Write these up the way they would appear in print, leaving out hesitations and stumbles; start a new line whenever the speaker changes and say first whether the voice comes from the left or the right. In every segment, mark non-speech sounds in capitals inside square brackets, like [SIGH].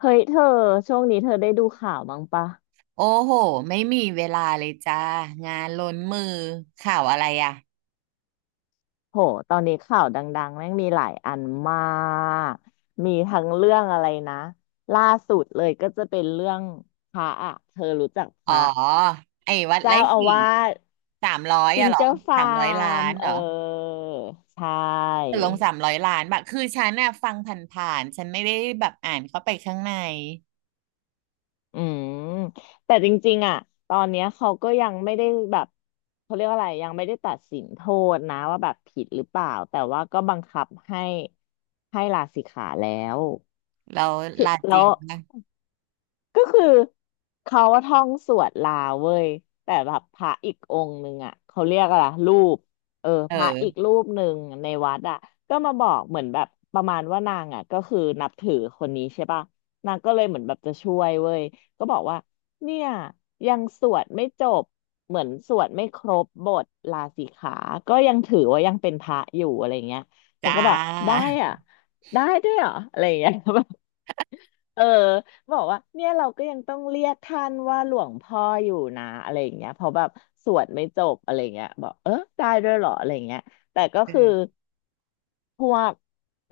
left: เฮ้ยเธอช่วงนี้เธอได้ดูข่าวบ้างปะ
right: โอ้โหไม่มีเวลาเลยจ้างานล้นมือข่าวอะไรอ่ะ
left: โหตอนนี้ข่าวดังๆแม่งมีหลายอันมากมีทั้งเรื่องอะไรนะล่าสุดเลยก็จะเป็นเรื่องพระอะเธอรู้จักพ
right: อ๋อ
left: ระ
right: ไอ้วัด
left: เจ้า
right: ไร่
left: อา
right: ขิง
left: วาส
right: สามร้อย
left: จิ
right: อะ
left: ง
right: เหรอ
left: เจ้า
right: สาม
left: ฟา
right: ร้อยล้า
left: ร์ม
right: นเหรอ
left: ใช่
right: ตกลงสามร้อยล้านแบบคือฉันน่ะฟังผ่านๆฉันไม่ได้แบบอ่านเข้าไปข้างใน
left: อืมแต่จริงๆอ่ะตอนเนี้ยเขาก็ยังไม่ได้แบบเขาเรียกว่าอะไรยังไม่ได้ตัดสินโทษนะว่าแบบผิดหรือเปล่าแต่ว่าก็บังคับให้ลาสิกขาแล้ว
right: แล้ว
left: ที่
right: ลาจ
left: แล้
right: ริง
left: ว
right: นะ
left: ก็คือเขาว่าท่องสวดลาเว้ยแต่แบบพระอีกองค์หนึ่งอ่ะเขาเรียกอะไรรูป
right: เ
left: พระอีก
right: ออ
left: รูปหนึ่งในวัดอ่ะก็มาบอกเหมือนแบบประมาณว่านางอ่ะก็คือนับถือคนนี้ใช่ป่ะนางก็เลยเหมือนแบบจะช่วยเว้ยก็บอกว่าเนี่ยยังสวดไม่จบเหมือนสวดไม่ครบบทลาสิกขาก็ยังถือว่ายังเป็นพระอยู่อะไรเงี้ยฉัน
right: จ้า
left: ก็แบบได้อ่ะได้ด้วยเหรออะไรเงี้ย [LAUGHS] เออบอกว่าเนี่ยเราก็ยังต้องเรียกท่านว่าหลวงพ่ออยู่นะอะไรอย่างเงี้ยเพราะแบบสวดไม่จบอะไรอย่างเงี้ยบอกได้ด้วยเหรออะไรอย่างเงี้ยแต่ก็คือ
right: เออ
left: พวก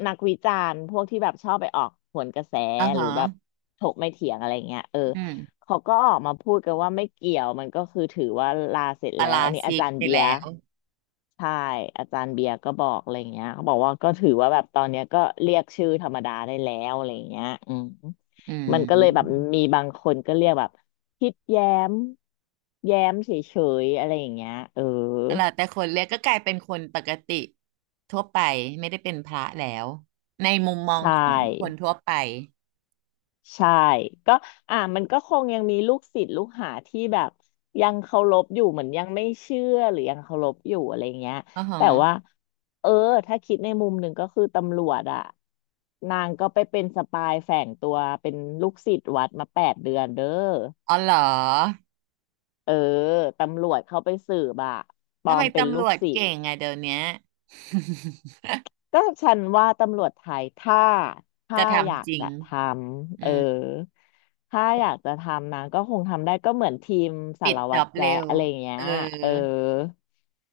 left: นักวิจารณ์พวกที่แบบชอบไปออกหวนกระแส
right: อ่า
left: หรื
right: ฮะ
left: อแบบถกไม่เถียงอะไรเงี้ย
right: อืม
left: เขาก็ออกมาพูดกันว่าไม่เกี่ยวมันก็คือถือว่าลาเสร็จ
right: ปา
left: แล้ว
right: รา
left: อันนี้อา
right: ชิก
left: จารย์
right: ไป
left: เบียร์
right: แล้ว
left: ใช่อาจารย์เบียร์ก็บอกอะไรเงี้ยเขาบอกว่าก็ถือว่าแบบตอนเนี้ยก็เรียกชื่อธรรมดาได้แล้วอะไรเงี้ย
right: อื
left: มันก็เลยแบบ
right: ม
left: มีบางคนก็เรียกแบบคิดแย้มแย้มเฉยๆอะไรอย่างเงี้ย
right: แล้วแต่คนเรียกก็กลายเป็นคนปกติทั่วไปไม่ได้เป็นพระแล้วในมุมมอ
left: ใช
right: งของคน
left: ่
right: ทั่วไป
left: ใช่ก็อ่ามันก็คงยังมีลูกศิษย์ลูกหาที่แบบยังเคารพอยู่เหมือนยังไม่เชื่อหรือยังเคารพอยู่อะไรเงี้ย
right: อ๋อฮะ
left: แต่ว่าเออถ้าคิดในมุมหนึ่งก็คือตำรวจอะนางก็ไปเป็นสปายแฝงตัวเป็นลูกศิษย์วัดมา8 เดือนเด้อ
right: อ๋อเหรอ
left: เออตำรวจเข้าไปสืบอะปล
right: ทำ
left: อ
right: ไม
left: มเป็น
right: ตำ
left: ลู
right: ร
left: ก
right: วจ
left: ศิษ
right: เก่
left: ย์
right: งอะเดี๋ยวเนี้ย [LAUGHS]
left: ก็ฉันว่าตำรวจไทยถ้า
right: จะ
left: อยา
right: ทำ
left: ก
right: จริง
left: จะทำ
right: อืม
left: ถ้าอยากจะทำนะก็คงทำได้ก็เหมือนทีมสา
right: ปิด
left: ร
right: จ
left: วั
right: อ
left: ตร
right: บเร็
left: แจ๊ะ
right: ว
left: อะไรอย่างเงี้
right: เอ
left: ย
right: อ
left: เออ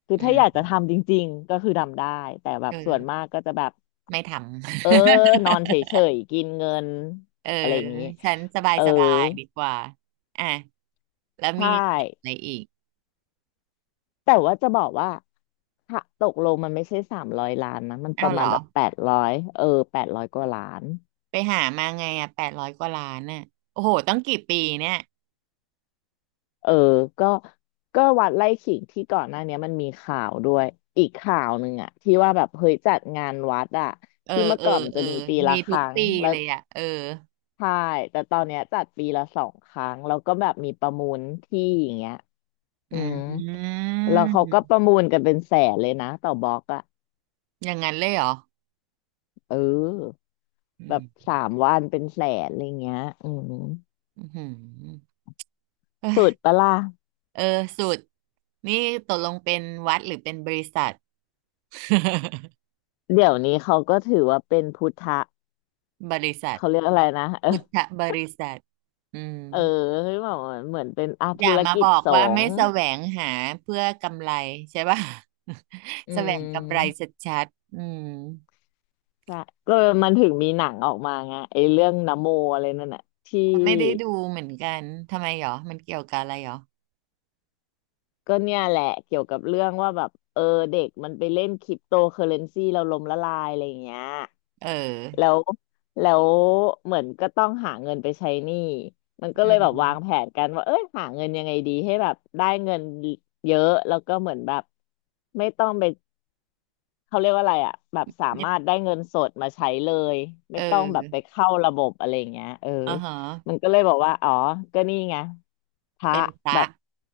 left: คือ
right: อื
left: ถ้า
right: ม
left: อยากจะทำจริงๆก็คือทำได้แต่แบ
right: เอ
left: บส่วนมา
right: อ
left: กก็จะแบบ
right: ไม่ทำ
left: เออนอนเฉยๆกินเงิน
right: [LAUGHS] เออ
left: อะไรอย่างงี้
right: ฉันสบาย
left: เออ
right: สบายดีกว่าอ่ะแล้ว
left: ใช่
right: มีอะไรอีก
left: แต่ว่าจะบอกว่าถ้าตกลงมันไม่ใช่300 ล้านนะมันป
right: เอา
left: ระ
right: เหร
left: มา
right: อ
left: ณแบบแปดร้อย800 กว่าล้าน
right: ไปหามาไงอ่ะ800 กว่าล้านน่ะโอ้โหต้องกี่ปีเนี่ย
left: เออก็ก็วัดไร่ขิงที่ก่อนหน้าเนี้ยมันมีข่าวด้วย อีกข่าวหนึ่งอะที่ว่าแบบเฮ้ยจัดงานวัดอะ
right: เออ
left: ที่เมื่อ
right: เออ
left: ก่อนมัน
right: เอ
left: จะ
right: อ
left: มีปีละ
right: มี
left: ค
right: ทุก
left: รั้ง
right: ปี
left: แล้ว
right: เลยอ่ะเออ
left: ใช่แต่ตอนเนี้ยจัดปีละ 2 ครั้งแล้วก็แบบมีประมูลที่อย่างเงี้ยอื
right: อื
left: ม
right: ม
left: แล้วเขาก็ประมูลกันเป็นแสนเลยนะต่อบล็อกอะ
right: อย่างนั้นเลยเหรอ
left: เออ
right: อื
left: แบบ
right: ม
left: 3 วันเป็นแสนอะไรเงี้ย
right: อือหือเอ้
left: สุด
right: ย
left: ปะล่ะ
right: เออสุดนี่ตกลงเป็นวัดหรือเป็นบริษัท [LAUGHS]
left: เดี๋ยวนี้เขาก็ถือว่าเป็นพุทธะ
right: บริษัท
left: เขาเรียกอะไรนะ
right: พุทธ
left: [LAUGHS]
right: บริษัทอืม
left: เออคือแบบเหมือนเป็นอา
right: อย่า
left: ธุร
right: มา
left: กิ
right: บ
left: จ
right: อก
left: ส
right: ว่า
left: ง
right: ไม่
left: ฆ์
right: แสวงหาเพื่อกำไรใช่ป่ะ
left: อื
right: [LAUGHS] แสวงกำไร
left: ม
right: ชัดๆอืม
left: ใช่ก็มันถึงมีหนังออกมาไงไอ้เรื่องนะโมอะไรนั่นน่ะที่
right: ไม่ได้ดูเหมือนกัน ทำไมหรอ มันเกี่ยวกับอะไรหรอ
left: ก็เนี่ยแหละเกี่ยวกับเรื่องว่าแบบเด็กมันไปเล่นคริปโตเคอเรนซีเราล้มละลายอะไรอย่างเงี้ย
right: เออ
left: แล้วแล้วเหมือนก็ต้องหาเงินไปใช้หนี้มันก็
right: อื
left: เลยแบบวางแผ
right: ม
left: นกันว่าเอ้ยหาเงินยังไงดีให้แบบได้เงินเยอะแล้วก็เหมือนแบบไม่ต้องไป เขาเรียกว่าอะไรอ่ะแบบสา
right: ไม่
left: มารถได้เงินสดมาใช้เลยไม่
right: เอ
left: ต้อง
right: อ
left: แบบไปเข้าระบบอะไรอย่างเงี้ย
right: อ่าฮะ
left: มันก็เลยบอกว่าอ๋อก็นี่ไงพระ
right: เป็นพ
left: แบ
right: ระ
left: บ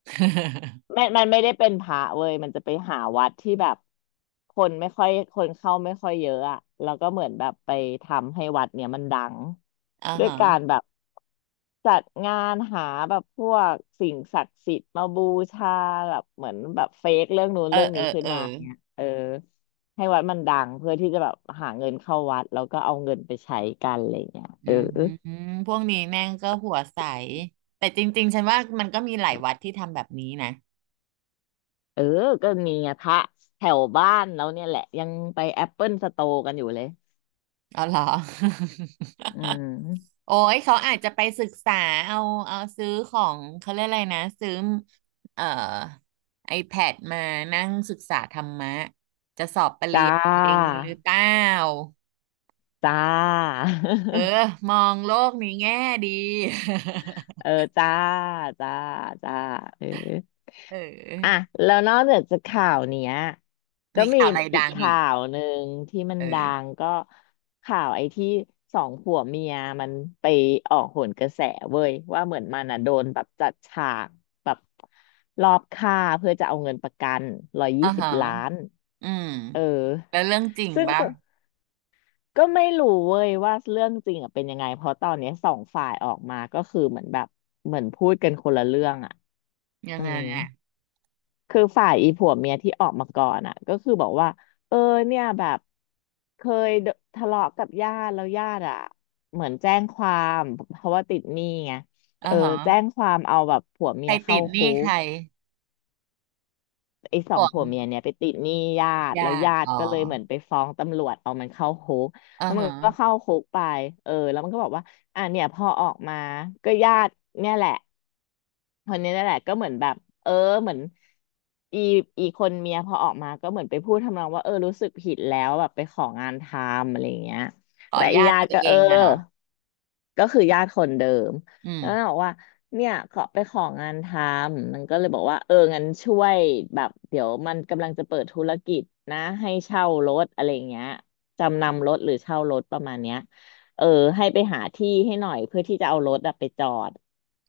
right: [LAUGHS]
left: ไม่มันไม่ได้เป็นพระเว้ยมันจะไปหาวัดที่แบบคนไม่ค่อยคนเข้าไม่ค่อยเยอะอะแล้วก็เหมือนแบบไปทำให้วัดเนี่ยมันดัง
right: อ่า
left: ด้วย
right: ฮะ
left: การแบบจัดงานหาแบบพวกสิ่งศักดิ์สิทธิ์มาบูชาแบบเหมือนแบบเฟกเรื่องนู้น
right: เออ
left: เรื่อง
right: เอ
left: นี้
right: อ
left: ขึ้
right: เอ
left: น
right: อ
left: มาเนี่ยให้วัดมันดังเพื่อที่จะแบบหาเงินเข้าวัดแล้วก็เอาเงินไปใช้กันอะไรเงี้ย
right: อื
left: เออ
right: มพวกนี้แม่งก็หัวใสแต่จริงๆฉันว่ามันก็มีหลายวัดที่ทำแบบนี้นะ
left: เออก็มีไงพระแถวบ้านแล้วเนี่ยแหละยังไปแอปเปิลสโตร์กันอยู่เลย
right: เอาเหรอ
left: อืม
right: [LAUGHS] โอ้ยเขาอาจจะไปศึกษาเอาเอาซื้อของเขาเรียกอะไรนะซื้อเอ่อ iPad มานั่งศึกษาธรรมะจะสอบปริญ
left: จ้า
right: ญาอะไรอย่างนี้หรือเปล่า
left: จ้า
right: เออมองโลกในี้แง่ดี
left: [LAUGHS] เออจ้าจ้าจ้าเออ
right: [LAUGHS] เ
left: อ่ะ
right: ออ
left: แล้วนอกจากข่าวเนี้ยก็
right: มี
left: มี
right: ข่าวอะไร
left: อี
right: ดั
left: ก
right: งอี
left: ข่า
right: ก
left: วหนึ่งที่มัน
right: เออ
left: ดังก็ข่าวไอ้ที่สองผัวเมียมันไปออกโหนกระแสเว้ยว่าเหมือนมันอ่ะโดนแบบจัดฉากแบบรอบฆ่าเพื่อจะเอาเงินประกันร้อย
right: อ่า
left: ยี่สิบ
right: ฮะ
left: ล้าน
right: อืม
left: เออ
right: แล้วเรื่องจริง
left: ซึ่ง
right: ปะ
left: ก็ไม่รู้เว้ยว่าเรื่องจริงอะเป็นยังไงเพราะตอนเนี้ยสองฝ่ายออกมาก็คือเหมือนแบบเหมือนพูดกันคนละเรื่องอ่ะ
right: ยัง
left: อื
right: ไง
left: ม
right: อ่ะ
left: คือฝ่ายอีผัวเมียที่ออกมาก่อนอ่ะก็คือบอกว่าเออเนี่ยแบบเคยโดทะเลาะกับญาติแล้วญาติอ่ะเหมือนแจ้งความเพราะว่าติดหนี้ไง
right: อ่า
left: เออ
right: ฮะ
left: แจ้งความเอาแบบผัว
right: ใค
left: เมี
right: ร
left: ย
right: ติ
left: เข้า
right: ดห
left: คุ
right: นี้ใค
left: ก
right: ร
left: ไอ้สอ
right: ห่
left: ง
right: วง
left: ผัวเมียเนี่ยไปติดหนี้ญาติแล้ว
right: ญาติ
left: ญา
right: อ๋
left: ติ
right: อ
left: ก็เลยเหมือนไปฟ้องตำรวจเอามันเข้าคุก
right: อ่า
left: แล้วมัน
right: ฮะ
left: ก็เข้าคุกไปเออแล้วมันก็บอกว่าอ่ะเนี่ยพอออกมาก็ญาติเนี่ยแหละ คนนี้นั่นแหละก็เหมือนแบบเออเหมือนอีอีคนเมียพอออกมาก็เหมือนไปพูดทำนองว่าเออรู้สึกผิดแล้วแบบไปของานทำอะไรอย่างเงี้ย
right: ขอ
left: และอี
right: ญาติ
left: ญา
right: ตั
left: ติ
right: ว
left: ก็
right: เอ
left: เออ
right: งน่ะเหรอ
left: ก็คือญาติคนเดิม
right: อืม
left: แล้วนางบอกว่าเนี่ยขอไปของานทำมันก็เลยบอกว่าเอองั้นช่วยแบบเดี๋ยวมันกำลังจะเปิดธุรกิจนะให้เช่ารถอะไรอย่างเงี้ยจำนำรถหรือเช่ารถประมาณเนี้ย เออให้ไปหาที่ให้หน่อยเพื่อที่จะเอารถอะไปจอด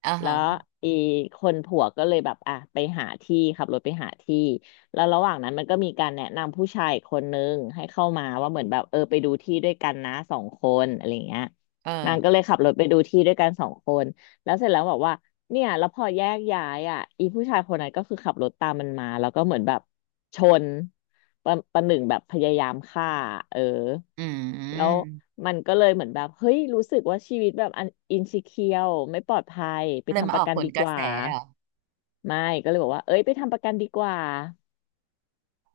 right: อ่า
left: แล้
right: ฮะ
left: วอีคนผัวก็เลยแบบอ่ะไปหาที่ขับรถไปหาที่แล้วระหว่างนั้นมันก็มีการแนะนำผู้ชายคนนึงให้เข้ามาว่าเหมือนแบบเออไปดูที่ด้วยกันนะสองคนอะไรอย่างเงี้ย
right: เออ
left: นางก็เลยขับรถไปดูที่ด้วยกันสองคนแล้วเสร็จแล้วบอกว่าเนี่ยแล้วพอแยกย้ายอ่ะอีผู้ชายคนนั้นก็คือขับรถตามมันมาแล้วก็เหมือนแบบชน ประประหนึ่งแบบพยายามฆ่าเออ
right: อื
left: แล้ว
right: ม
left: มันก็เลยเหมือนแบบเฮ้ยรู้สึกว่าชีวิตแบบอันอินซิเคียวไม่ปลอดภัยไป
right: เลย
left: ทำ
right: มา
left: ป
right: อ
left: ระ
right: อก
left: กัน
right: ผล
left: ดี
right: ก
left: ก
right: ระแส
left: ว่า
right: เหรอ
left: ไม่ก็เลยบอกว่าเอ้ยไปทำประกันดีกว่า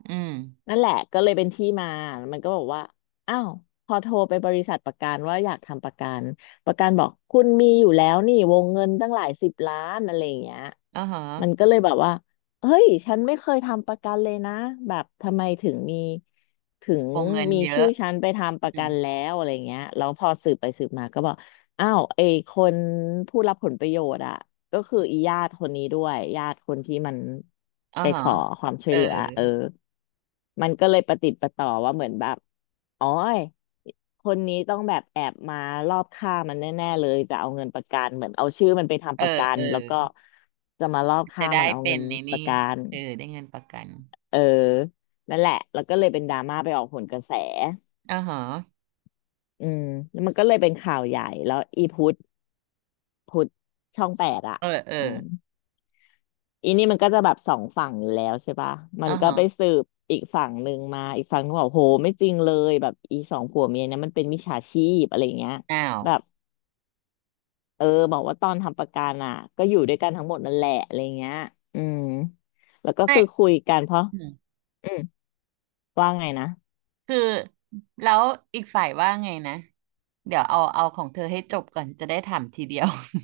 right: อืม
left: นั่นแหละก็เลยเป็นที่มามันก็บอกว่าอ้าวพอโทรไปบริษัทประกันว่าอยากทำประกันประกันบอกคุณมีอยู่แล้วนี่วงเงินตั้งหลายสิบล้านอะไรอย่างเงี้ย
right: อ่าฮะ
left: มันก็เลยแบบว่าเฮ้ยฉันไม่เคยทำประกันเลยนะแบบทำไมถึง
right: วงเงิน
left: มี
right: เยอะ
left: ชื่อฉันไปทำป
right: อื
left: ระกั
right: ม
left: นแล้วอะไรเงี้ยแล้วพอสืบไปสืบมาก็บอกอ้าวไอ้คนผู้รับผลประโยชน์อะ ก็คืออีญาติคนนี้ด้วยญาติคนที่มัน
right: อ่า
left: ไป
right: ฮะ
left: ขอความช่
right: เอ
left: ว
right: อ
left: ยเหลือเออมันก็เลยประติดประต่อว่าเหมือนแบบอ๋อยคนนี้ต้องแบบแอบมารอบฆ่ามันแน่ๆเลยจะเอาเงินประกันเหมือนเอาชื่อมันไป
right: เอ
left: ทำ
right: อ
left: ประกั
right: เอ
left: น
right: อ
left: แล้วก็จะมารอบ
right: จะ
left: ฆ่า
right: ได้
left: มันเอา
right: เป็
left: เงิ
right: น
left: น
right: ใน
left: ประ
right: นี่
left: กัน
right: เออได้เงินประกัน
left: เออนั่นแหละแล้วก็เลยเป็นดราม่าไปออกผลกระแส
right: อ่าฮะ
left: อืมแล้วมันก็เลยเป็นข่าวใหญ่แล้วอีพุทธช่องแปดอ่ะ
right: เออเออ
left: อืม อีนี่มันก็จะแบบสองฝั่งอยู่แล้วใช่ปะ มั
right: อ่า
left: นก็
right: ฮะ
left: ไปสืบอีกฝั่งหนึ่งมาอีกฝั่งก็บอกโหไม่จริงเลยแบบอีสองผัวเมียเนี่ยมันเป็นมิจฉาชีพอะไรเงี้ย
right: อ้าว
left: แบบเออบอกว่าตอนทำประกันอ่ะก็อยู่ด้วยกันทั้งหมดนั่นแหละอะไรเงี้ยอืมแล้วก็
right: ไม่
left: คือคุยกันเพราะอืมว่าไงนะ
right: คือแล้วอีกฝ่ายว่าไงนะเดี๋ยวเอาเอาของเธอให้จบก่อนจะได้ถามทีเดียว [LAUGHS]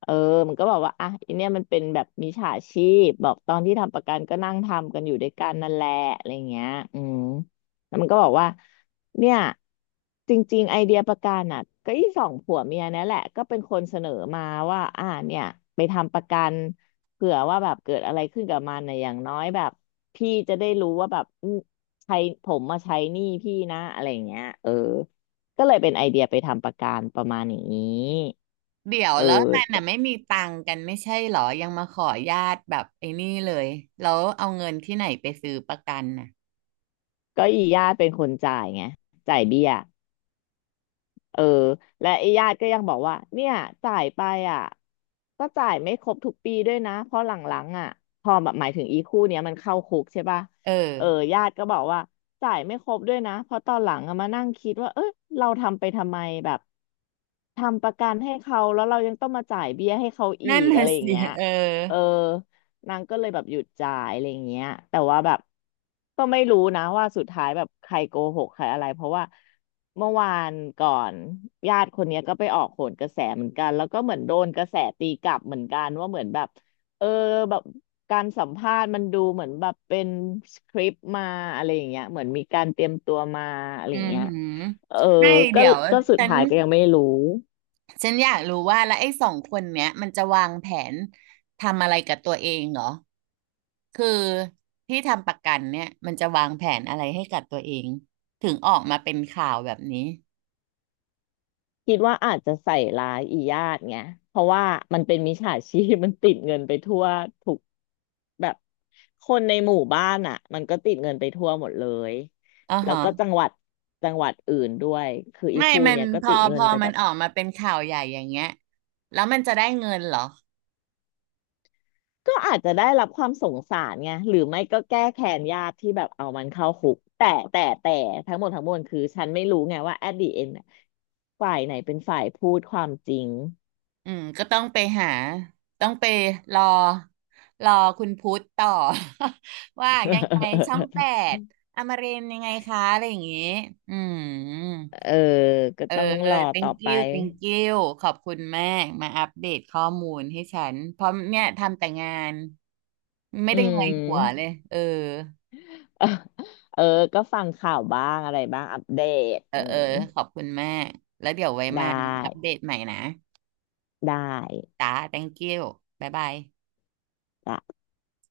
left: เออมันก็บอกว่าอ่ะอันเนี้ยมันเป็นแบบมิจฉาชีพบอกตอนที่ทำประกันก็นั่งทำกันอยู่ด้วยกันนั่นแหละอะไรเงี้ยอืมแล้วมันก็บอกว่าเนี่ยจริงๆไอเดียประกันอ่ะก็อีสองผัวเมียเนี่ยแหละ ก็เป็นคนเสนอมาว่าอ่าเนี่ยไปทำประกันเผื่อว่าแบบเกิดอะไรขึ้นกับมันน่ะอย่างน้อยแบบพี่จะได้รู้ว่าแบบอืมใช้ผมมาใช้หนี้พี่นะอะไรเงี้ยเออก็เลยเป็นไอเดียไปทำประกันประมาณอย่างนี้
right: เดี๋ยว
left: เอ
right: แล้วมันน่ะ
left: อ
right: ไม่มีตังค์กันไม่ใช่เหรอยังมาขอญาติแบบไอ้นี่เลยแล้วเอาเงินที่ไหนไปซื้อประกันน่ะ
left: ก็อีญาติเป็นคนจ่ายไงจ่ายเบี้ยเออและไอ้ญาติก็ยังบอกว่าเนี่ยจ่ายไปอ่ะก็จ่ายไม่ครบทุกปีด้วยนะเพราะหลังๆอ่ะพอแบบหมายถึงอีคู่เนี้ยมันเข้าคุกใช่ป่ะ
right: เออ
left: เออญาติก็บอกว่าจ่ายไม่ครบด้วยนะเพราะตอนหลังอะมานั่งคิดว่าเออเราทำไปทำไมแบบทำประกันให้เขาแล้วเรายังต้องมาจ่ายเบี้ยให้เขาอี
right: นั่น
left: กอะ
right: น่ะ
left: ไรอย่าง
right: สิ
left: เงี้ย
right: เออ
left: เออ นางก็เลยแบบหยุดจ่ายอะไรอย่างเงี้ยแต่ว่าแบบก็ไม่รู้นะว่าสุดท้ายแบบใครโกหกใครอะไร เพราะว่าเมื่อวานก่อนญาติคนเนี้ยก็ไปออกโหนกระแสเหมือนกัน แล้วก็เหมือนโดนกระแสตีกลับเหมือนกันว่าเหมือนแบบเออแบบการสัมภาษณ์มันดูเหมือนแบบเป็นสคริปต์มาอะไรอย่างเงี้ยเหมือนมีการเตรียมตัวมาอะไร
right: อื
left: อย่าง
right: อ
left: เงี้ย
right: หือ
left: เออ
right: ไม่
left: ก็
right: เดี๋ยว
left: ก็สุด
right: ฉัน
left: ท้ายก็ยังไม่รู้
right: ฉันอยากรู้ว่าแล้วไอ้สองคนเนี้ยมันจะวางแผนทำอะไรกับตัวเองเหรอ คือที่ทำประกันเนี่ยมันจะวางแผนอะไรให้กับตัวเองถึงออกมาเป็นข่าวแบบนี้
left: คิดว่าอาจจะใส่ร้ายอีญาติไงเพราะว่ามันเป็นมิจฉาชีพ [LAUGHS] มันติดเงินไปทั่วทุกแบบคนในหมู่บ้านอ่ะมันก็ติดเงินไปทั่วหมดเลย
right: อ่า
left: แล้ว
right: ฮะ
left: ก็จังหวัดอื่นด้วยคืออี
right: ไม่
left: คู่
right: มัน
left: เนี้ยก็
right: พ
left: ติ
right: อ
left: ด
right: พ
left: เงิน
right: อ
left: ไป
right: มั
left: แบ
right: น
left: บ
right: ออกมาเป็นข่าวใหญ่อย่างเงี้ยแล้วมันจะได้เงินเหรอ
left: ก็อาจจะได้รับความสงสารไงหรือไม่ก็แก้แค้นญาติที่แบบเอามันเข้าคุกแต่ทั้งหมดทั้งมวลคือฉันไม่รู้ไงว่า at the end อะฝ่ายไหนเป็นฝ่ายพูดความจริง
right: อืมก็ต้องไปรอรอคุณพุทธต่อ [LAUGHS] ว่ายังไงช่อง 8
left: [LAUGHS]
right: อมรินทร์ยังไงคะอะไรอย่างงี้อืม
left: เออ ก็
right: เออ
left: ต้องรอต่อ
right: thank
left: ไป
right: you thank you ขอบคุณมาก มาอัปเดตข้อมูลให้ฉันเพราะเนี่ยทำแต่งานไม่
left: อื
right: ได้เงยหัวเล
left: ม
right: ยเออ
left: เออเออ ก็ฟังข่าวบ้างอะไรบ้าง อัปเดต
right: เออ
left: อื
right: เออ
left: ม
right: ขอบคุณมาก แล้วเดี๋ยวไว้
left: ได้
right: มาอัปเดตใหม่นะ
left: ได
right: จ้า thank you บ๊ายบาย
left: ้